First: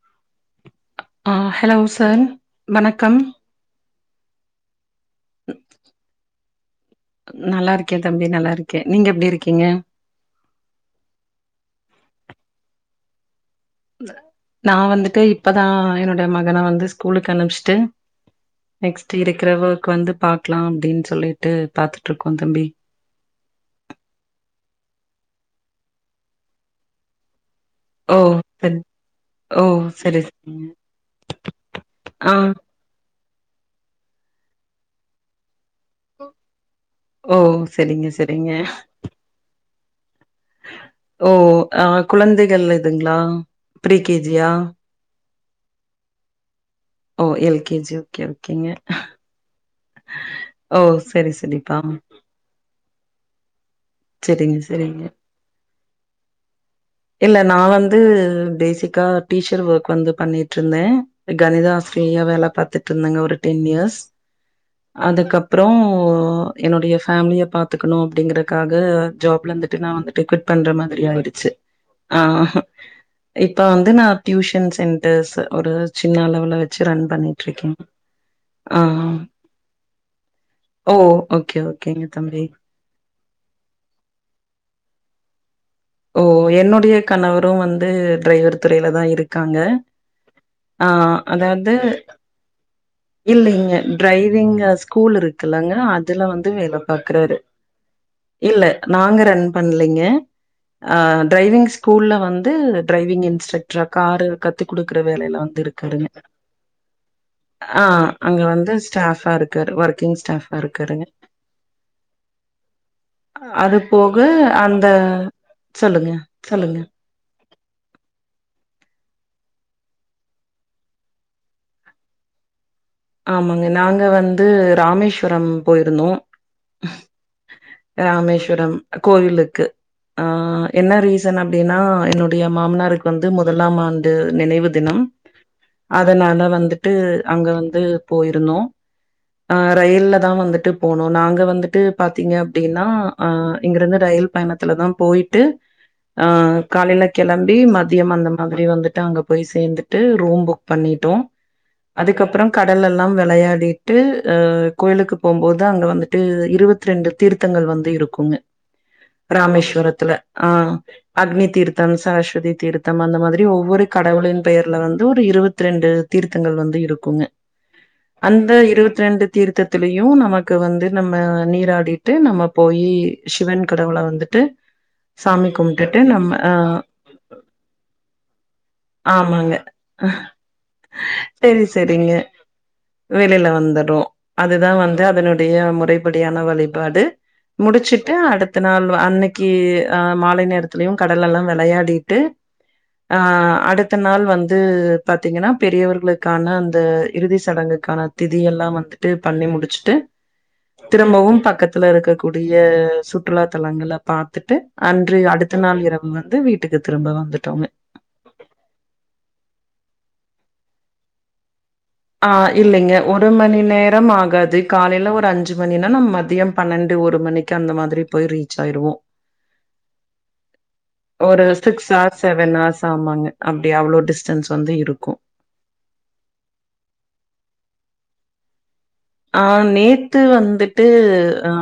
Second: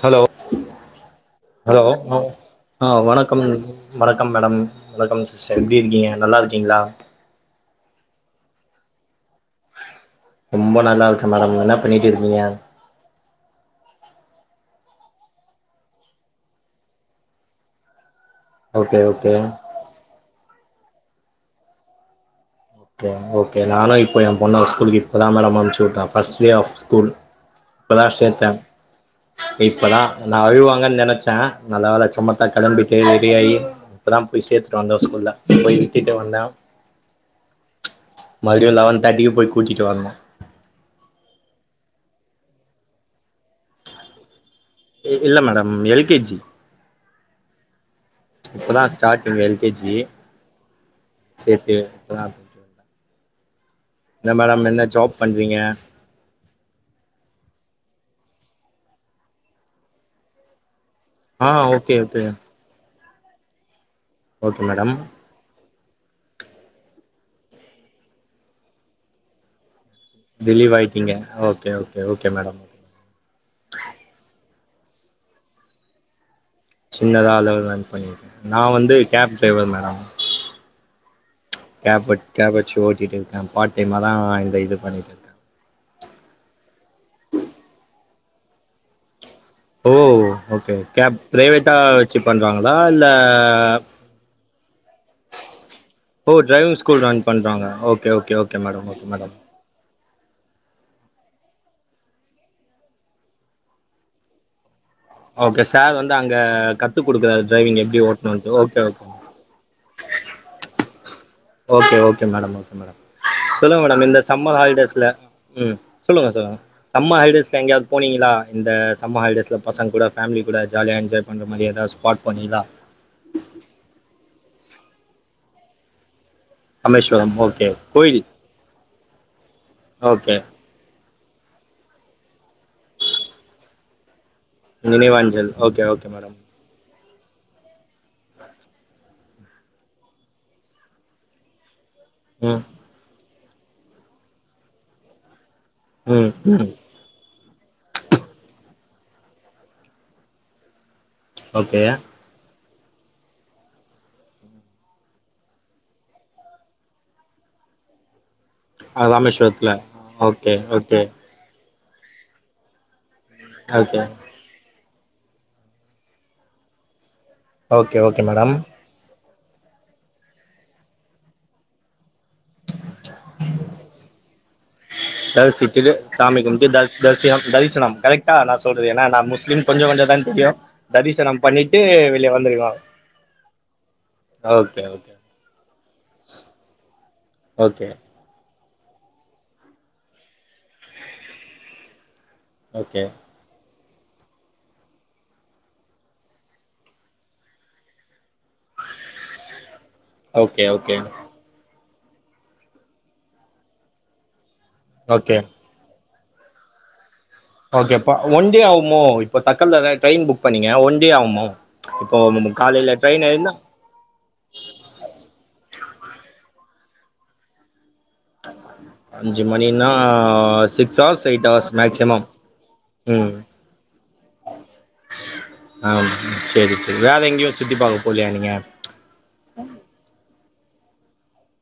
Hello ஆ hello sir ஆஹ் வணக்கம் வணக்கம் மேடம் வணக்கம் சிஸ்டர் எப்டி இருக்கீங்க நல்லா இருக்கீங்களா நல்லா இருக்கேன் தம்பி நல்லா இருக்கேன் நீங்க எப்படி இருக் ரொம்ப நல்லா இருக்க மேடம் என்ன பண்ணி ட்டு இருக்கீங்க நான் வந்துட்டு இப்பதான் என்னோட மகனை வந்து ஸ்கூலுக்கு அனுபிச்சுட்டு ஓகே நெக்ஸ்ட் ஓகே இருக்கிறவுக்கு வந்து பா லாம் அப்படின்னு சொல்லிட்டு பாார்த்தட்டு இருக்கோம் தம்பி ஓகே ஓகே நானும் இப்போ என் பொண்ணா ஸ்கூலுக்கு இப்பதா மேம் அனுப்ச்சு விட்டன் ஃபஸ்ட் டே ஆஃப் ஸ்கூல் இப்பதான் ஓ சேர்த்தேன் சரி ஓ இப்பதான் சரி நான் சரிங்க அழுவாங்கன்னு நினைச்சேன் நல்ல வேலை ஆ சமத்தா கிளம்பிட்டே ரெடி ஆகி இப்போதா போய் சேத்துட்டு வந்தோம் போய் த்திட்டு வந்தா ஓ சரிங்க சரிங்க கூட்டிட்டு வரணம் ஓ அஹ் குழந்தைகள் இதுங்களா ப்ரீ கேஜியா இல்ல மேடம் எல் கே ஜி ஓ எல் கே ஜி ஓ இப்பதாம் ஸ்டாட்டிங் எல் கே ஜி ஓ சரி சேத்து சரிப்பா இப்ப என்ன சரிங்க மேடம் என்ன சரிங்க ஜாப் பண்றீங்க இல்ல நான் வந்து பேசிக்கா டீச்சர் ஒர்க் வந்து பண்ணிட்டு இருந்தேன் ஆ கணிதா ஓகே ஓகே ஆசிரியா வேலை பார்த்து திண்ணங்க ஒரு டென் இயர்ஸ் ஓகே மேடம் அப்புறோ என்னுடைய ஃபேமிலிய பாத்துக்கணு அப்படிங்கறக்காக ஜாப்ல இருந்து டு நா வந்துட்டு குவிட் பண்ற ரிலீவ் ஆயிட்டீங்க மாதிரியாருச்சு ஓகே ஓகே ஆ ஓகே மேடம் இப்ப வந்து நா டியு டூசன் சென்டர்ஸ் ஒரு சின்ன அளவு சின்னதா அளவுளா பண்ணிருக்கே நா ஆ வந்து கேப் டிரைவர் மேடம் ஓ ஓக் கேப் கேப்பச்சு ஓட்டிட்டு இருக்கே பார்ட்டைமா தா இந்த இது பண்ணிட்டு இருக்கே ஓ என்னுடைய கணவரு வந்து டிரைவர் துறையில தா இருக் ஓ ஓகே கேப் அதாவது பிரைவேட்டா வச்சு பண்றாங்களா இல்ல விங்கஸ் கூல் இருக்குலங்க அதுல ஓ வந்து வேல டிரைவிங் ஸ்கூல் ரன் பாக்கறாரு பண்றாங்க ஓகே ஓகே ஓகே இல்ல மேடம் ஓகே நாங்க மேடம் ரன் பண்ணலீங்க ஆ டிரைவிங் ஸ்கூல்ல வந்து டிரைவிங் இன்ஸ்ட்ரக்ட்ரா காரு கத்து குடுக்குற வேலையால வந்து ஓகே சார் இருக்காருங்க வந்து அங்க கத்து குடுக்குறாரு டிரைவிங் ஆ எப்டி அங்க ஓட்டணுன்ட்டு வந்து ஓகே ஓகே ஸ்டாபா இருக்காரு ஒர்க்கிங் ஸ்டாபா இருக்காருங்க okay okay madam okay madam அது சொல்லுங்க மேடம் போக இந்த சம்மர் அந்த ஹாலிடேஸ்ல ம் சொல்லுங்க சொல்லுங்க சம்மா ஹலிடேஸ்ல எங்கயாவது போனீங்களா இந்த சம்மர் ஹாலிடேஸ்ல பசங்க கூட பேமிலி கூட ஜாலியா என்ஜாய் பண்ற மாரி எதாவது ஸ்பார்ட் போனீங்கலா ஆமாங்க நாங்க வந்து ராமேஸ்வரம் போயிருந்தோ ராமேஸ்வரம் ஓகே கோயில் ராமேஸ்வரம் கோவிலுக்கு ஆ ஓகே என்ன ரீச சன் அப்படின்னா என்னுடைய மாமனாருக்கு வந்து முதலாம் ஆண்டு நினைவு தினம் நினைவாஞ்சல் ஓகே ஓகே மேடம் அதனால வந்துட் விட்டு அங்க வந்து ந்து போயிருந்தோ ஆ ரயில்ல தா வந்துட்டு போனோ நாங்க வந்துட்டு பாத்தீங்க ம் அப்படின்னா ஆ இங்கிருந்து ரயில் பயணத்துல தா போய்ட்டு ஆ ம் ம் காலைல கெளம் அப்டி மதியம் அந்த மாதிரி வந்துட்டு அங்க போய் சேந்துட்டு ரூம் புக் பண்ணிட் ட்டோ ஓகே அதுக்கப்புறோ கடல் எல்லா விளையாடிட்டு அ கோயிலுக்கு போம்போது அங்க வந்துட்டு இருவத்து ரெண்டு தீர்த்தங்கள் வந்து இருக்குங்க ராமேஸ்வரத்துல ஆ ஓகே ஓகே அக்னி தீர்த் தம் சரஷ்வதி தீர்த்தம் அந்த மா திரி ஒவ்வொரு ஓகே கடவுளின் பெயர்ல வந்து லுடு இருவத்து ரெண்டு தீர்த்தங்கள் வந்து இருக்குங்க ஓகே ஓகே அந்த மேடம் இருவத்து ரெண்டு தீர்த்ததிலயு நமக்கு வந்து நம்ம நீராடிட்டு நம்ம போயி சிவன் கடவுள வந்துட்டு சாமி தரிசிட்டு கும்ட்டுட்டு நம்ம சாமி அ கும்டு தரி தரிசோயம் தரிசனம் கரெக்டா நான் சொல்றது ஏன நா ஆமாங்க. முஸ்லீம் கொஞ்சம் கொஞ்சம் தான் தெரியு தரிசனம் சரி, பண்ணிட்டு சரிங்க. வெளிய வந்துருக்கோ வெளில வந்துடும் அதுதான் ஓகே வந்து ஓகே அதனுடைய முறைப்படியான வழிபாடு ஓகே முடிச்சுட்டு அடுத்து த்த நாள் அன்னைக்கு மாலை நேரத்து தியு கடலெல்லா விளையாடி ட்டு ஓகே அஹ் அடு இத்தன நாள் வந்து பாத்தீங்கன்னா பெரியவர்களுக்கான அந்த இறுதி சடங்க்குகாண திதி யல்லா வந்துட்டு பண்ணி முடிச்சுட்டு ஓகே ஓகே திரும்பவும் பக்கத் இதுல இருக்ககூடிய சுற்றுலா தலங்கள பாத்துட்டு அன்று ஓகே அடுத்த நாள் இரவு வந்து வீட்டுக்கு திரும்ப வந்து ஓகேப்பா ஒன் டே ஆகுமோ இப்ப தக்கல தான் ட்ரெயின் புக் இப்ப நீங்க ஒண்டியே ஆகுமோ இப்போ ஆ காலையில இல்லைங்க ட்ரெயின் ஒரு ஏறுனா மணி நேரம் ஆகாது காலையில ஒரு அஞ்சு மணினா நம் மதியம் பண்ணெடு ஒரு மணிக்கு அந்த மாதிரி போய் ரீச் ஆயிருவோம் அஞ்சு மணினா சிக்ஸ் ஹார்ஸ் ஒரு eight hours six hours maximum seven hours ஆமாங்க ம் அப்படி அவ்ளோ டிஸ்டன்ஸ் வந்து இருக்கும் ஆ சேரி வேற எங்கையு சுத்தி பாக்க போலயா நீங்க ஆ நேத்து வந்து டு ஆ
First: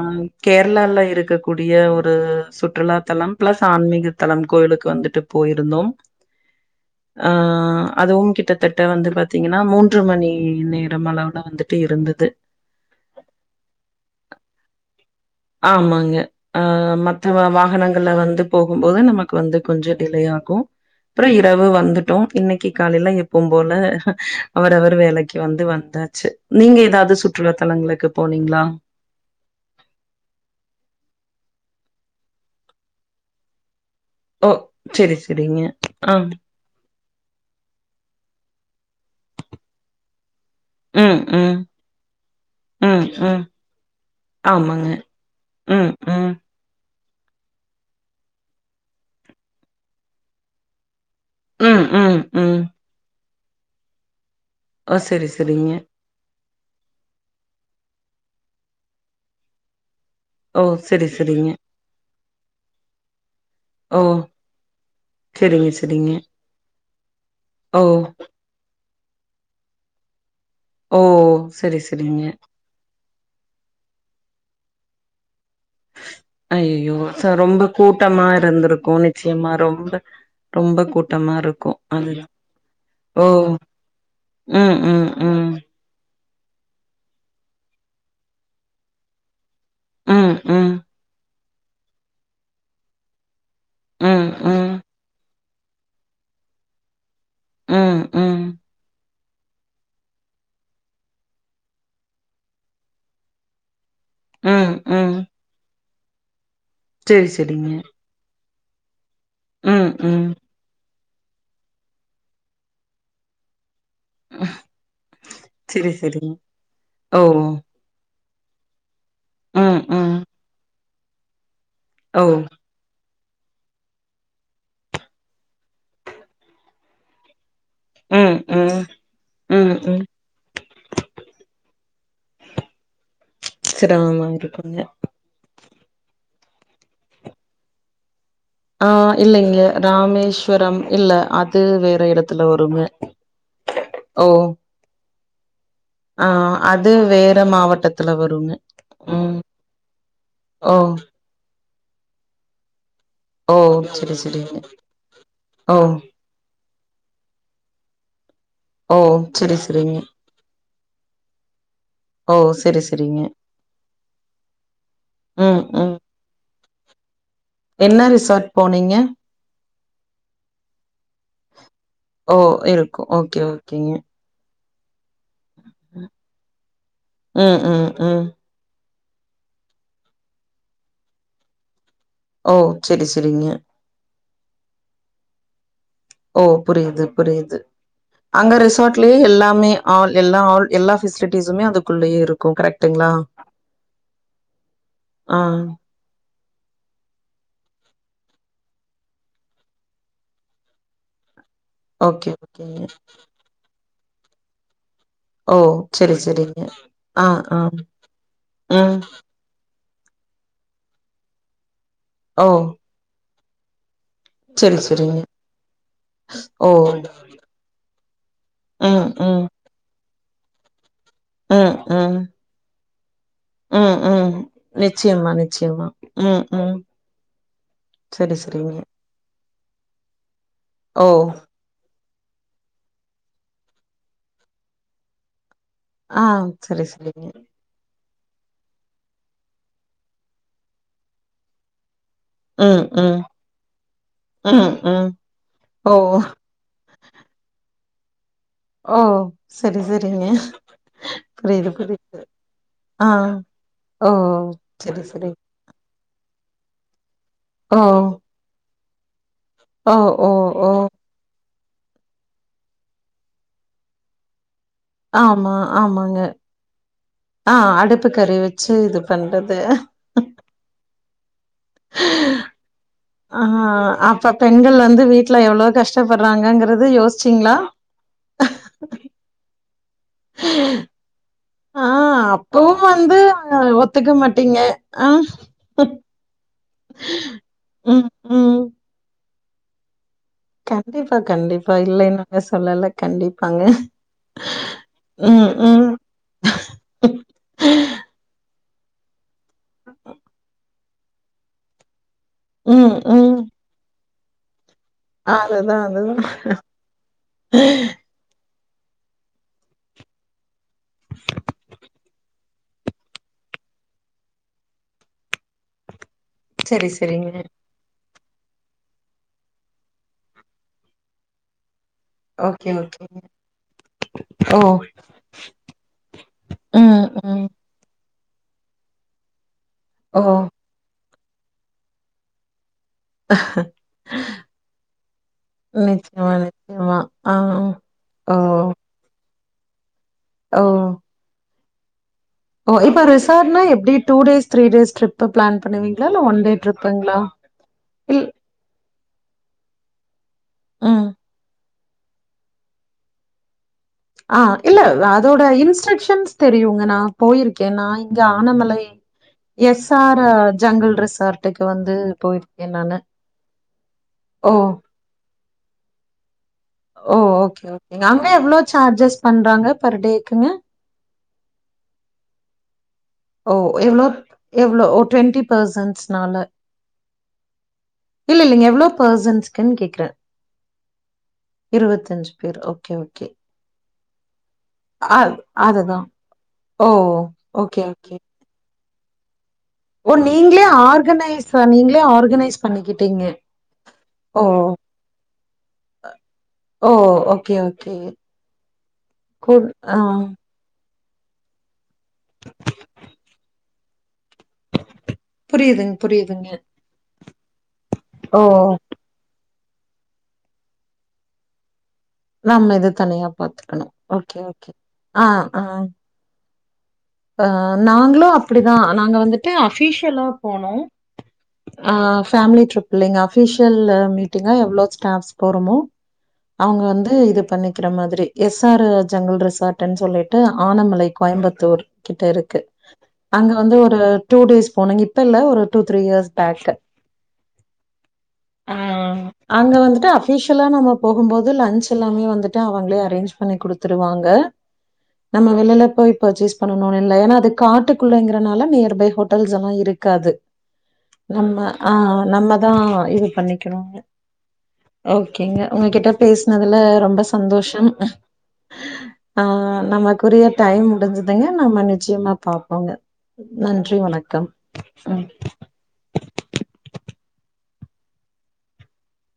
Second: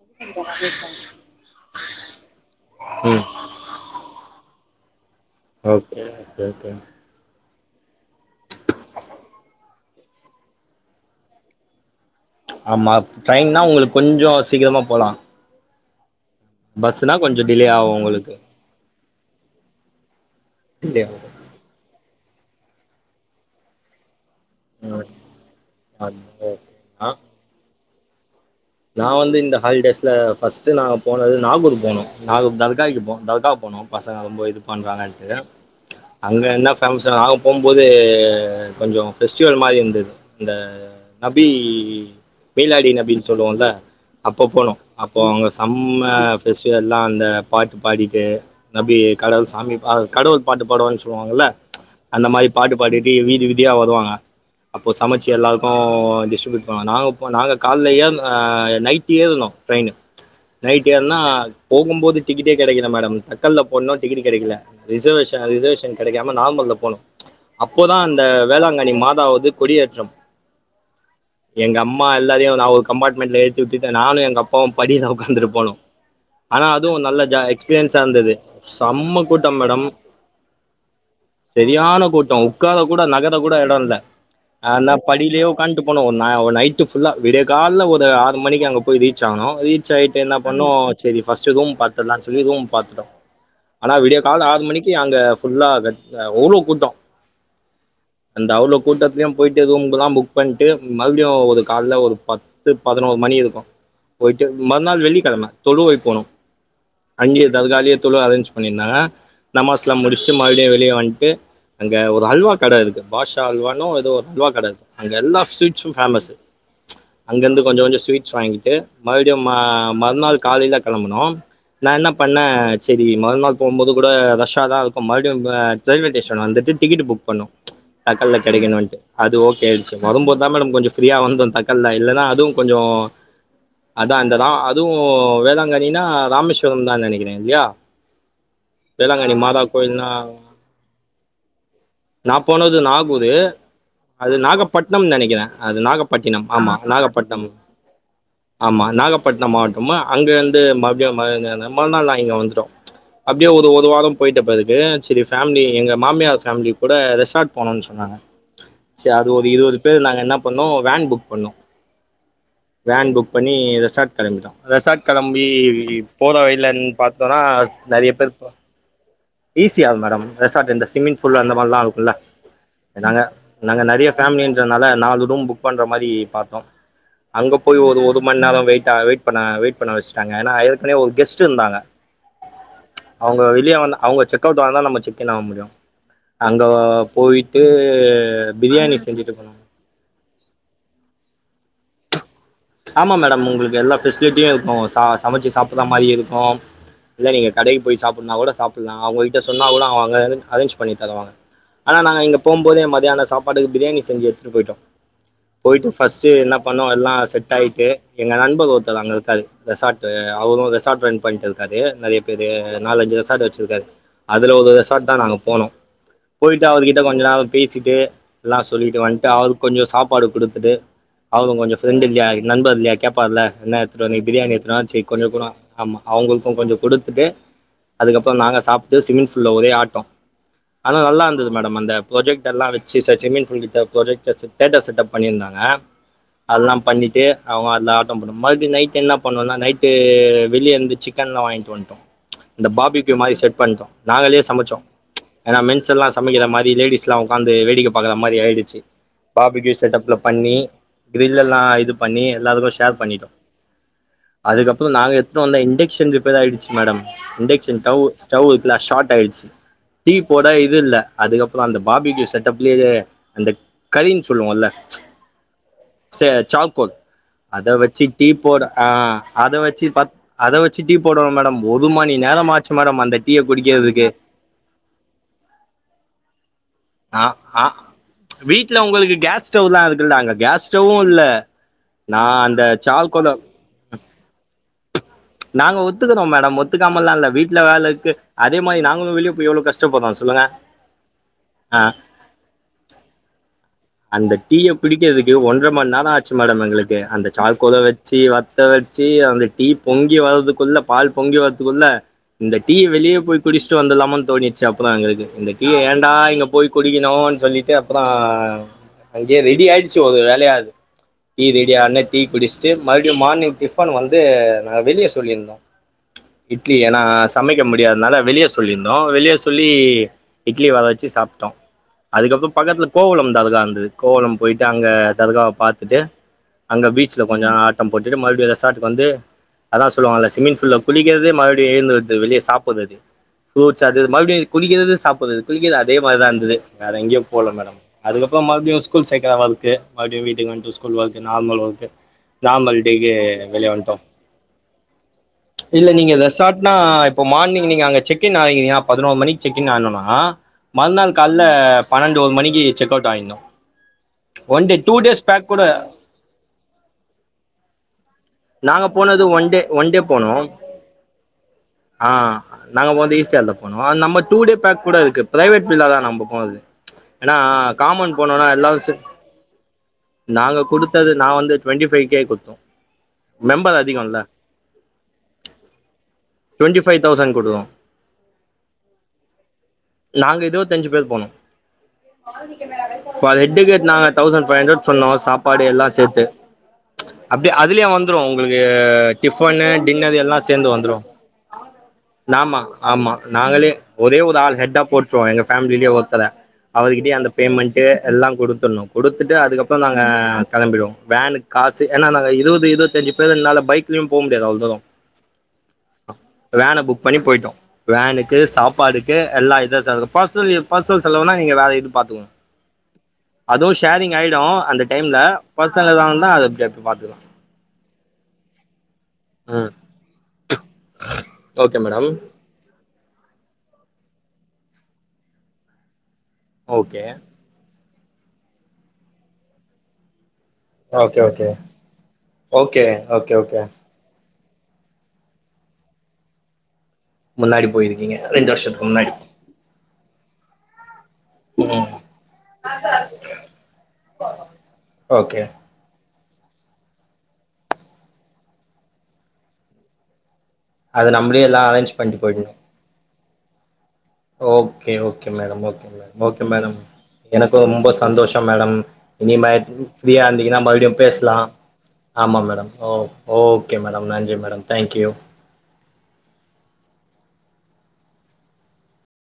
கேரளால இருக்க கூடிய ஒரு சுற்றுலா ம் தலம் பிளஸ் ஆன்மீக தலம் கோயிலுக்கு வந்துட்டு கோ போயிருந்தோம் ஓகே ஓகே ஓகே ஆ அதுவும் கிட்டத்தட்ட வந்து பாத்தீங்கன்னா மூன்று மணி நேரம் அளவுல வந்துட்டு இருந்தது ஆமா ட்ரெயின்னா உங்களுக்கு கொஞ்சோ சீக்கிரமா போலாம் ஆமாங்க ஆ மத்த கொஞ்சோ டிலே ஆகு வாகனங்கள்ல உங்களுக்கு வந்து போகும்போது நமக்கு வந்து கொஞ்சோ டிலே ஆகும் டிலே ஆகு ப்புறம் இரவு வந்து டோ இன்னைக்கு காலையில எப்போவும் போல அவர் அவர் ம் வேலைக்கு வந்து வந்தாச்சு ஓகே நீங்க ஏதாவது ஆ சுற்றுலா தலங்களுக்கு போனிங் நா வந்து இந்த ஹாலிடேஸ்ல ஃபஸ்ட்டு நாங்க போனது நாகூர் போனோம் நாகூர் தற்கா இருக்கும் தற்கா போனோ பசங்க ரொம்ப ஓ! இது சரி, பண்றாங்கன்ட்டு சரிங்க. ஆ. அங்கே என்ன ஃபேமஸ்னா போம்போது கொஞ்சம் ஃபெஸ்டிவல் மாரி இருந்தது இந்த ம், நபி ம், மிலாடி ம், நபி ம். சொல்லுவோல்ல அப்ப போனும் ஆமாங்க. அப்போ அவுங்க ம், சம்ம ம், ஃபெஸ்டிவல் எல்லா அந்த பாட்டு பாடிட்டே நம்பி கடவுள் சாமி பா கடவுள் பாட்டு பாடுவா சொல்லி போவாங்கல ம், ம், அந்த மாரி ம். பாட்டு பாடிட்டே வீட் ச்திரிவித்யா வருவாங்க அப்ப ஓ! சமைச்சு சரி, சரிங்க. எல்லாருக்கும் டிஸ்ட்ரிபியூட் அப்ப நாங்கப்போ நாங்க கால்ல ஏர்ன ஆ நைட்டு ஏரனும் ட்ரெயின் ஓ! நைட்டு சரி, ஏர்னா சரிங்க. போகும்போது டிக்கேட்டே கடைக்கல‌ மேடம் த க்கல்‌ போடனு ஓ! டிக்கெட்டு ‌கெடைக்கல ரிசர்வேஷன் சரிங்க, ரிசர்வேஷன் சரிங்க. கெடைக்காம நார்மல்ல‌ போனோ அப்ப தா ஓ! அந்த வேளாங்கண்ணி மா வது கொடியேற்றம் ஓ எங்க செரி அம்மா செரிங்க எல்லாரையும் நான் ஒரு கம்பார்ட்மெண்ட்ல ஏத்தி விட்டுட்டு நானு எங்க அப்பாவு படில ஒக்காந்துரு போனோ ஆனா ஐயயோ அதுவு நல்ல ச ஜா ரொம்ப எக்ஸ்பிரியன்ஸ்ஸா கூட்டமா இருந்தது இருந்திருக்கு சம்ம நிச்சயமா கூட்டம் மேடம் ரொம்ப ரொம்ப கூட்டமா இருக்கு செரியான அது கூட்டோ உக்கார கூட ஓ நகர கூட எடோ இல்ல ம் ஆனா ம் படியிலே ம் உக்கான்ட்டு போனோ ஆ ஒரு நைட்டு ஃபுல்லா விடிய கால்ல ஒரு ஆறு மணிக்கு அங்க போய் ரீச் ஆணோ ரீச் ஆயிட்டு ம் என்ன பண்ணோ ம் செரி ஃபர்ஸ்டு ரூம் பாத்துட்லானு சொல்லி ரூம் பாத்துட்டோ ஆனா ம் விடிய‌கால்ல ஆறு ம் மணிக்கு அங்க ஃபுல்லா க ஆ அவ்ளோ கூட்டோ ம் அந்த ம் அவ்ளோ கூட்டத்லயு போய்ட்டு ரூமுங்கெலா புக் பண்ட்டு மறுப்டியு ஒரு கால்ல ஒரு பத்து பதினொரு மணி இருக்கு போய்ட்டு ம் மறுநாள் ம் வெள்ளிக்கிழம தொழுவ போனோ சரி அங்கயே சரிங்க தர்காலயே தொழுக அரேஞ் பண்ணிந்நா ம் நமாஸ்லா ம் முடிச்சுட்டு மறுப்டியும் வெளியே வந் ட்டு அங்க ஒரு அல்வா கட இருக்கு பாஷா அல்வா ஏதோ ஒரு அல்வா கட இருக்கு அங்க எல்லா சரி ஸ்வீட்ஸும் ஃவமஸ் சரிங்க ஓ அங்கெந்து கொஞ்ச கொஞ்சோ ஸ்வீட் ஸ் வாங்கிட்டு மறுப்டியு ம ம் ம் மறுநாள் காலைல கெளம்புனோ நா என்ன ஓ பண்ணே செ மறுநாள் போம்போது கூட ரஷ்ஷா தா இருக்கு மறுப்டியு ஆஹ் ட்ரயில்வே ஸ்டேஷன் வந்துட்டு டிக்கெட் புக் பண்ணோ தக்கல்ல ம் ம் கெடைக்கணுன்ட்டு அது ம் ஓகேயாயிடுச்சு ம் வரும் போது தா மேடம் கொஞ்சோ ஃப்ரீயா வந்தோ த நல்லா இல்ல அதுவு கொஞ்சோ அதா சிரமமா அங்கதா இருக்குங்க அதுவு வேளாங் கண்ணினா ராமேஸ்வரோ தா நெனைக்கிறே இல்லையா ஆ வேளாங்கண்ணி இல்லைங்க மாதா கோயில்னா ராமேஸ்வரம் இல்ல அது வேற நான் இடத்துல போனது வருமே நாகூர் ஓ கிர அது ஆ நாகப்பட்டினம் ஆமா அது நாகப்பட் வேற ம் மாவட்டத்துல வருங்க ஆமா ம் நாகப்பட்டினம் மாவட்டமா அங்க வந்து ஓ மறுபடியு ம ந தன மறுநாள் நான் இங்க வந்துடோ அப்டியே ஓ ஒரு ஒரு செரி வாரம் போய்ட்ட செரிங்க பிறகு சேரி ஃபேம்லி ஓ எங்க மாமியார் ஃபேம்லி கூட அ ரேஸ்டார் போனன்னு சொன்னாங்க ஓ சேர் அது ஒரு செரி இருவது செரிங்க பேர் நாங்க என்ன பண்ணோ வேன் புக் பண்ணோ ஓ செரி வேன் செரிங்க புக் பண்ணி ரெசார்ட் கிளம்பிட்டோ ரெசார்ட் கிளம்பி ம் ம் போற பைலந் பாத் என்ன ரிசார்ட் போனீங்க இசியால் மேடம் ரெஸ்சார்ட் இந்த சும்மிங் ஃபுல்லா அந்த மாரியெல்லா இரு இல்ல ஓ இருக்கு நாங்க ஓகே நாங்க ஓகேங்க நிறைய பேமிலி த்த நால நாலு ரூம் புக் பண்ற மாரி பார்த்தோ அங்க ம் போய் ம் ஒரு ஒரு ம் மணி நேரம் வெயிப் டா வெயிட் பண்ண வெயிட் பண்ண வச்சுட்டாங்க ஏன்னா ஏற்கன ஒரு கெஸ்ட் இருந்தாங்க ஓ சேரி அவங்க சேரிங்க வெளியே வந்து அவங்க செக் அவுட் வந்தா நம் செகின் ஆவ முடியும் ஓ புரியுது புரியுது அங்க பிரியாணி ரிசார்ட்லயே செஞ்சுட்டு போனோ எல்லாமே ஆள் எல்லா ஆள் எல்லா பெஃசிலிட்டிஸ் துமே அதுக்குள்ளேயே இருக் ஆமா மேடம் உங்களுக்கு எல்லா பெஃபசிலிட்டியு இருக்கு ச ஆ சமைச்சு சாப்பிறா மாரி இருக்கு இல்ல நீங்க கடைக்கு போய் சாப்பிடனா கூட சாப்பிடலாம் அவங்ககிட்ட சொன்னா கூட அவங்க அங் அரேஞ்ச் பண்ணி தருவாங்க ஆனா நாங்க ஓகே இங்க போம் போதே ஓகேங்க மதியியான சாப்பாடுக்கு பிரியாணி செஞ்சு எடுத்துட்டு போய்ட்டோ ஓ போயிட்டு செரி ஃபஸ்ட்டு என்ன செரிங்க பண்ணோ எல்லா ஆ செட் ஆ ட்டாய்ட்டு எங்க நண்பர் ம் ஒருத்தர் அங்க இருக்காரு ரெசார்ட்டு அவரு ரெசார்ட் ரன் பண்ணிட்ருக்காரு நிறைய ஓ பேரு நாலஞ்சு ரெசார்ட் ச்சுருக்காரு அதுல ஒரு செரி ரெசார்ட் தா செரிங்க நாங்க போனோ போயிட்டு ஓ அவருகிட்ட கொஞ்ச நேரோ பேசிட்டு எல்லா சொல்லிட்டு ம் வந்ட்டு ம் அவருக் கொஞ்சம் சாப் ப்பாடு குடுத்துட்டு அவங்க கொஞ்ச ம் ஃப்ரண்டு ம் இல்லயா ல்லயா கேப் போல்ல என்ன ம் எடுத்துட்டு வந்தீங்க ம் பிரியாணி எடுத்ட்டு வந்தா செரி கொஞ்ச நிச்சயமா குட்றா நிச்சயமா ஆமா ம் அவங்களுக்கு கொஞ்சோ ம் கொடுத்துட்டு சரி அதுக்கப்புறம் நாங்க சரிங்க. சாப்ட்டு சிம்மிங் ஃபுல்ல ஒரே ஆட்டோ ஆனா ஓ! நல்லா இருந்தது மேடம் அந்த ப்ராஜெக்ட்டர்லா வச்சி ச ஸ்ம்மிங் ஃபுல் கிட்ட ப்ராஜெக்ட்டர் செட் தேட்டர் செட்டப் பண்ணியிருந்தாங்க ஆ சரி சரிங்க நல்லா ஆட்டம் போட்டோம் மறுபடி நைட்டு என்ன பண்ணுவோனா நைட்டு வெளிய இருந்து சிக்கன்லா வாங்கிட்டு வந்ட்டோம் இந்த ம் பாபிக்யூ ம் மாரி செட் பண்ட்டோ நாங்களே ம் சமச்சோ ம். ஏன்னா மென்ஸ் ஓ! எல்லா சமைக்கிற மாரி லேடிஸ்லா உக்காந்து வேடிக்க பாக்குற மாரி ஆயிடுச்சி ஓ! பார்பிக்யூ சரி செட்டப்ல சரிங்க. பண்ணி கிரில்லெல்லா புரியுது இது புரியுது. பண்ணி எல்லாத்துக்கோ ஷேர் ஆ. பண்ணிட்டோ ஓ! அதுக்கப்பறோ சரி நாங்க சரி. எத்துனு வந்த இன்டக்க்ஷன் ரிப்பேராயிடுச்சி மேடம் இன்டக்க்ஷன் ஓ! டவு ஸ்டவ் ஃபுல்லா ஷாட் ஆயிடுச்சி ஓ! டீ ஓ! போட ஓ! இது இல்லா அதுக்கப் தா அந்த பார்பிக்யூ செட்டப்லேயே அந்த கரின் சொல்லுவோலே ஆமா ஆமாங்க கோ ஆ அத வெச்சு அடுப்பு டீ கறி போட வச்சு ஆ இது பண்றது. அத வெச்சு பத் அத வெச்சு டீ போட்டுவோ மேடம் ஒரு மணி நேரம் ஆச்சு மேடம் அந்த டீய ஆ குடிக்கிறதுக்கு அப்ப பெண்கள் வந்து வீட்ல எவ்ளோ கஷ்டப்பட்றாங்கங்கிறது ஆ ஆ ச்ச வீட்ல உங்களுக்கு கேஸ் ஸ்டவ்லா இரு தில்டா அங்க கேஸ் ஸ்டவ்வுல்ல ஆ நான் அந்த அப்பவும் சால் வந்து கோல அ ஒத்துக்க மாட்டீங்க. ஆ நாங்க ஒத்துக்கறோ மேடம் ஒத்துக்காமல்லா இல்ல வீட்ல ம், வேலக்கு ம். அதே மாரி நாங்களும் வெளிய இப்ப எவ்ளோ கஷ்டப்படறோ சொல்லுங்க கண்டிப்பா, கண்டிப்பா. ஆஹ் இல்லைன்னாங்க சொல்லல. கண்டிப்பாங்க. அந்த தீய புடிக்கிறதுக்கு ம், ஒன்ற மண் ம். நேரம் ஆச்சு மேடம் எங்களுக்கு அந்த சார்கோல வச்சி த்த வச்சு அந்த டீப் பொங்கி வரதுக்குள்ள பால் பொங்கி வரதுக்குள்ள இந்த டீ ம், வெளியே ம். போய் குடிச்சிட்டு வந்தரலாமோன் தோனி ச்சி அப்பறோ எங்களுக்கு இந்த டீய அதுதான், ஏண்டா அதுதான். இங்க போய் குடிக்கணும்னு சொல்லிட்டு அப்பறோ அங்கே ரெடி ஆயிடுச்சு ஒரு வேலையாது டீ ரெடியான்னா டீ குடிச்சுட்டு மறுபடியு மார்னிங் டிஃபன் வந்து நா வெளிய சொல்லியிருந்த இட்லி சரி, ஏனா சரிங்க. சமைக்க முடியாதுனால வெளியே சொல்லியிருந்தோ வெளிய சொல்லி இட்லி வர வெச்சு சாப்ட்டோ அதுக்கப்புறொ ஓகே, பக்கத்துல ஓகேங்க. கோவலம் தர்கா இருந்துது கோவலம் ஓ! போயிட்டு அங்க தர்காவ பாத்துட்டு அங்க ம், பீச்ல ம். கொஞ்சோ ஆட்டம் போட் [unintelligible] மறுபடியு ரெஸாட்டுக்கு வந்து அதா ஓ! சொல்வாங்ல ஸிம்மிங் ஃபுல்ல குளி கிறது மறுடியு எழுந்து வெளிய சாப் [unintelligible] ஃப்ரூட்ஸ் அது இது மறுபடியு குளிக்கிறது சாப்புர்றது குளிக்கி அதே மாரி தா நிச்சயமா, இந்துது. வேற நிச்சயமா. எங்கயு ஆ. போல மைடம் ஓ! அதுக்கப்றோ மறுபடியு ஸகூல் சேக்கிற மாரி கு மறுபடியு வீட்டுக்கு ஓ! வந்ட்டு ஸ்கூல் வாழ்க நார்மல் எ ஓ இப்ப ரெஸார்ட்னா எப்டி டூ டேஸ் த்ரீ இல்ல நிங்க ரெசார்ட்னா ட்ரிப்புங்களா? இப்போ மார்னிங் நீங்க அங்க இல் செக்கின் ஆகிரிங்க அ பதினொர் மணிக்கு செக்கின் ஆணோனா ம். மறுநாள் கால்ல பன்னெண்டு ஒரு மணிக்கு செக் அவுட் ஆயிருந்தோ ஆஹ் இல்ல அதோட இன்ஸ்ட்ரக்ஷன்ஸ் தெரியுங்க நா போயிருக்கே நா இங்க ஆனமலை நாங்க போனது ஒன் ஒன் டே எஸ்ஆர் போனோ ஜங்கிள் ரிசார்ட்டுக்கு வந்து ஆ போயிருக்கேன் நாங்க நானு. போனது ஈஸியா அதுல போணோ அ நம்ம டூ ஓ! டே பேக் கூட இருக்கு பிரைவெட் வில்லா தா நம்ப போனது ஓ ஏன்னா ஓகே ஓகேங் காமன் அங்க போனோம்னா எவ்ளோ எல்லாரும் சே சார்ஜஸ் பண்றாங்க பர் டேக்குங்க நா வந்து டொன்டி ஃப கே கொடுத்தோ ஓ! எவ்ளோ மெம்பரதிகோல்ல எவ்ளோ ட்வெண்டி பர்ஸன்ஸ்னால டுவெண்ட்டி ஃபைவ் தௌசண்ட் குடுத்தோம் இல் இல்லீங் எவ்ளோ பர்ஸன்ஸுகுன் கேக்குறங் நாங்க இருவத்தஞ்சு பேர் போனோம் இருவத்தஞ்சு பேர் ஓகே ஓகே பர் ஹெட்டுக்கு நாங்க தௌஸண்ட் ஃபைவ் ஹண்டர்ட் சொன்ன அ சாப்பாடு எல்லா அதுதான். சேத்து ஓ! அப்டி ஓகே, அதுலயே ஓகே. வந்ரு உங்களுக் ஆ ஃடிபன்னு ஓ! டின்னர் எல்லா நீங்களே சேந்து வந்துரு ஆர்கனைஸ் நீங்களே ஆமா ஆர்கனைஸ் ஆமா பண்ணிக்கிட்டீங்க. நாங்களே ஒரே ஒரு ஓ! ஆள் ஹெட்டா போட்டுருவோ எங்க ஃபேமிலயே ஒருத்தர ஓ! அவருக்கிட்டயே அந்த ஓகே, பேமெண்ட்டு ஓகே. எல்லா குடுத்துட்ணு குடுத்துட்டு கூல் அதுக்கப்புறோ நாங்க ஆ. கெளம்பிடுவோ வேனுக் காஸ் ஏனா நாங்க இருவது இருவத்தஞ்சு பேர்னால பைக் போ முடியாது அவ்ள தூரோ புரியுதுங் புரியுதுங்க. வேன புக் பண்ணி போயிட்டோ வேனுக்கு ஓ ஸாப்பாடுக்கு எல்லா [unintelligible] பர்ஸ்னல் பர்ஸனல் செலவ்னா நீங் வேற இதுப் பாார்த்தக்கோ நம்ம இது தனியா அதுவும் பாத்துக்கணு ஷேரிங் ஓகே ஆயிடும் ஓகே. அந்த டைம்ல பர்சனல்ல எதவந்த அஹ் நாங்களு அப்டிதான் நாங்க வந்துட்டு ம் அபிஷியலா போனு ஓகே அ மேடம் பேமிலி ட்ரிப் இல்லைங்கா அபிஷியல் மீட்டிங்கா எவ்வளோ ஸ்டாப்ஸ் போறமோ அவங்க ஓகே வந்து இது பண்ணி க்கிற மாதிரி எஸ் ஆர் ஜங்கல் ரிசார்ட்ன்னு சொல்லி ஆனமலை ஓகே ஓகே கோயம்புத்தூர் இருக்கு ஓகே ஓகே அங்க ஓகே வந்து ஒரு டூ டேஸ் போனுங்க இப்ப இல்ல ஒரு டூ த்ரீ இயர்ஸ் பேக்கு முன்னாடி போயிருக்கீங்க ரெண்டு வருஷத்துக்கு முன்னாடி யுஷ்லா நம்ம போகும்போது லன்ச் ம் எல்லாமே வந்துட்டு அவங்களே அரேஞ்ச் பண்ணி கொடுத்துருவாங்க ஓகே நம்ம வெளில போய் பச்சீஸ் பண்ணணும்னு இல்ல ஏன்னா அது காட்டுக்குள்ளங்கறனால நியர்பை ஹோட்டல்ஸ் எல்லாம் இருக்காது அது நம்மளே எல்லா நம்ம அரேஞ்ச் பண்ணிட்டு ஆஹ் போயிடணு நம்மதான் இதுக் பண்ணிக்கணு ஓகே ஓகே மேடம் ஓகே பேசினதுல மேடம் ரொம்ப எனக்கும் சந்தோஷம். ரொம்ப சந்தோஷம் மேடம் இனிமேல் ஃபீரியா இருந்தீங்கன்னா மறுபடியு பேசல ங்க நம்மா நிச்சயமா பாார்ப்போங்க ஓகே நன்றி மேடம் வணக்கம் மேடம் தேங்க்யூ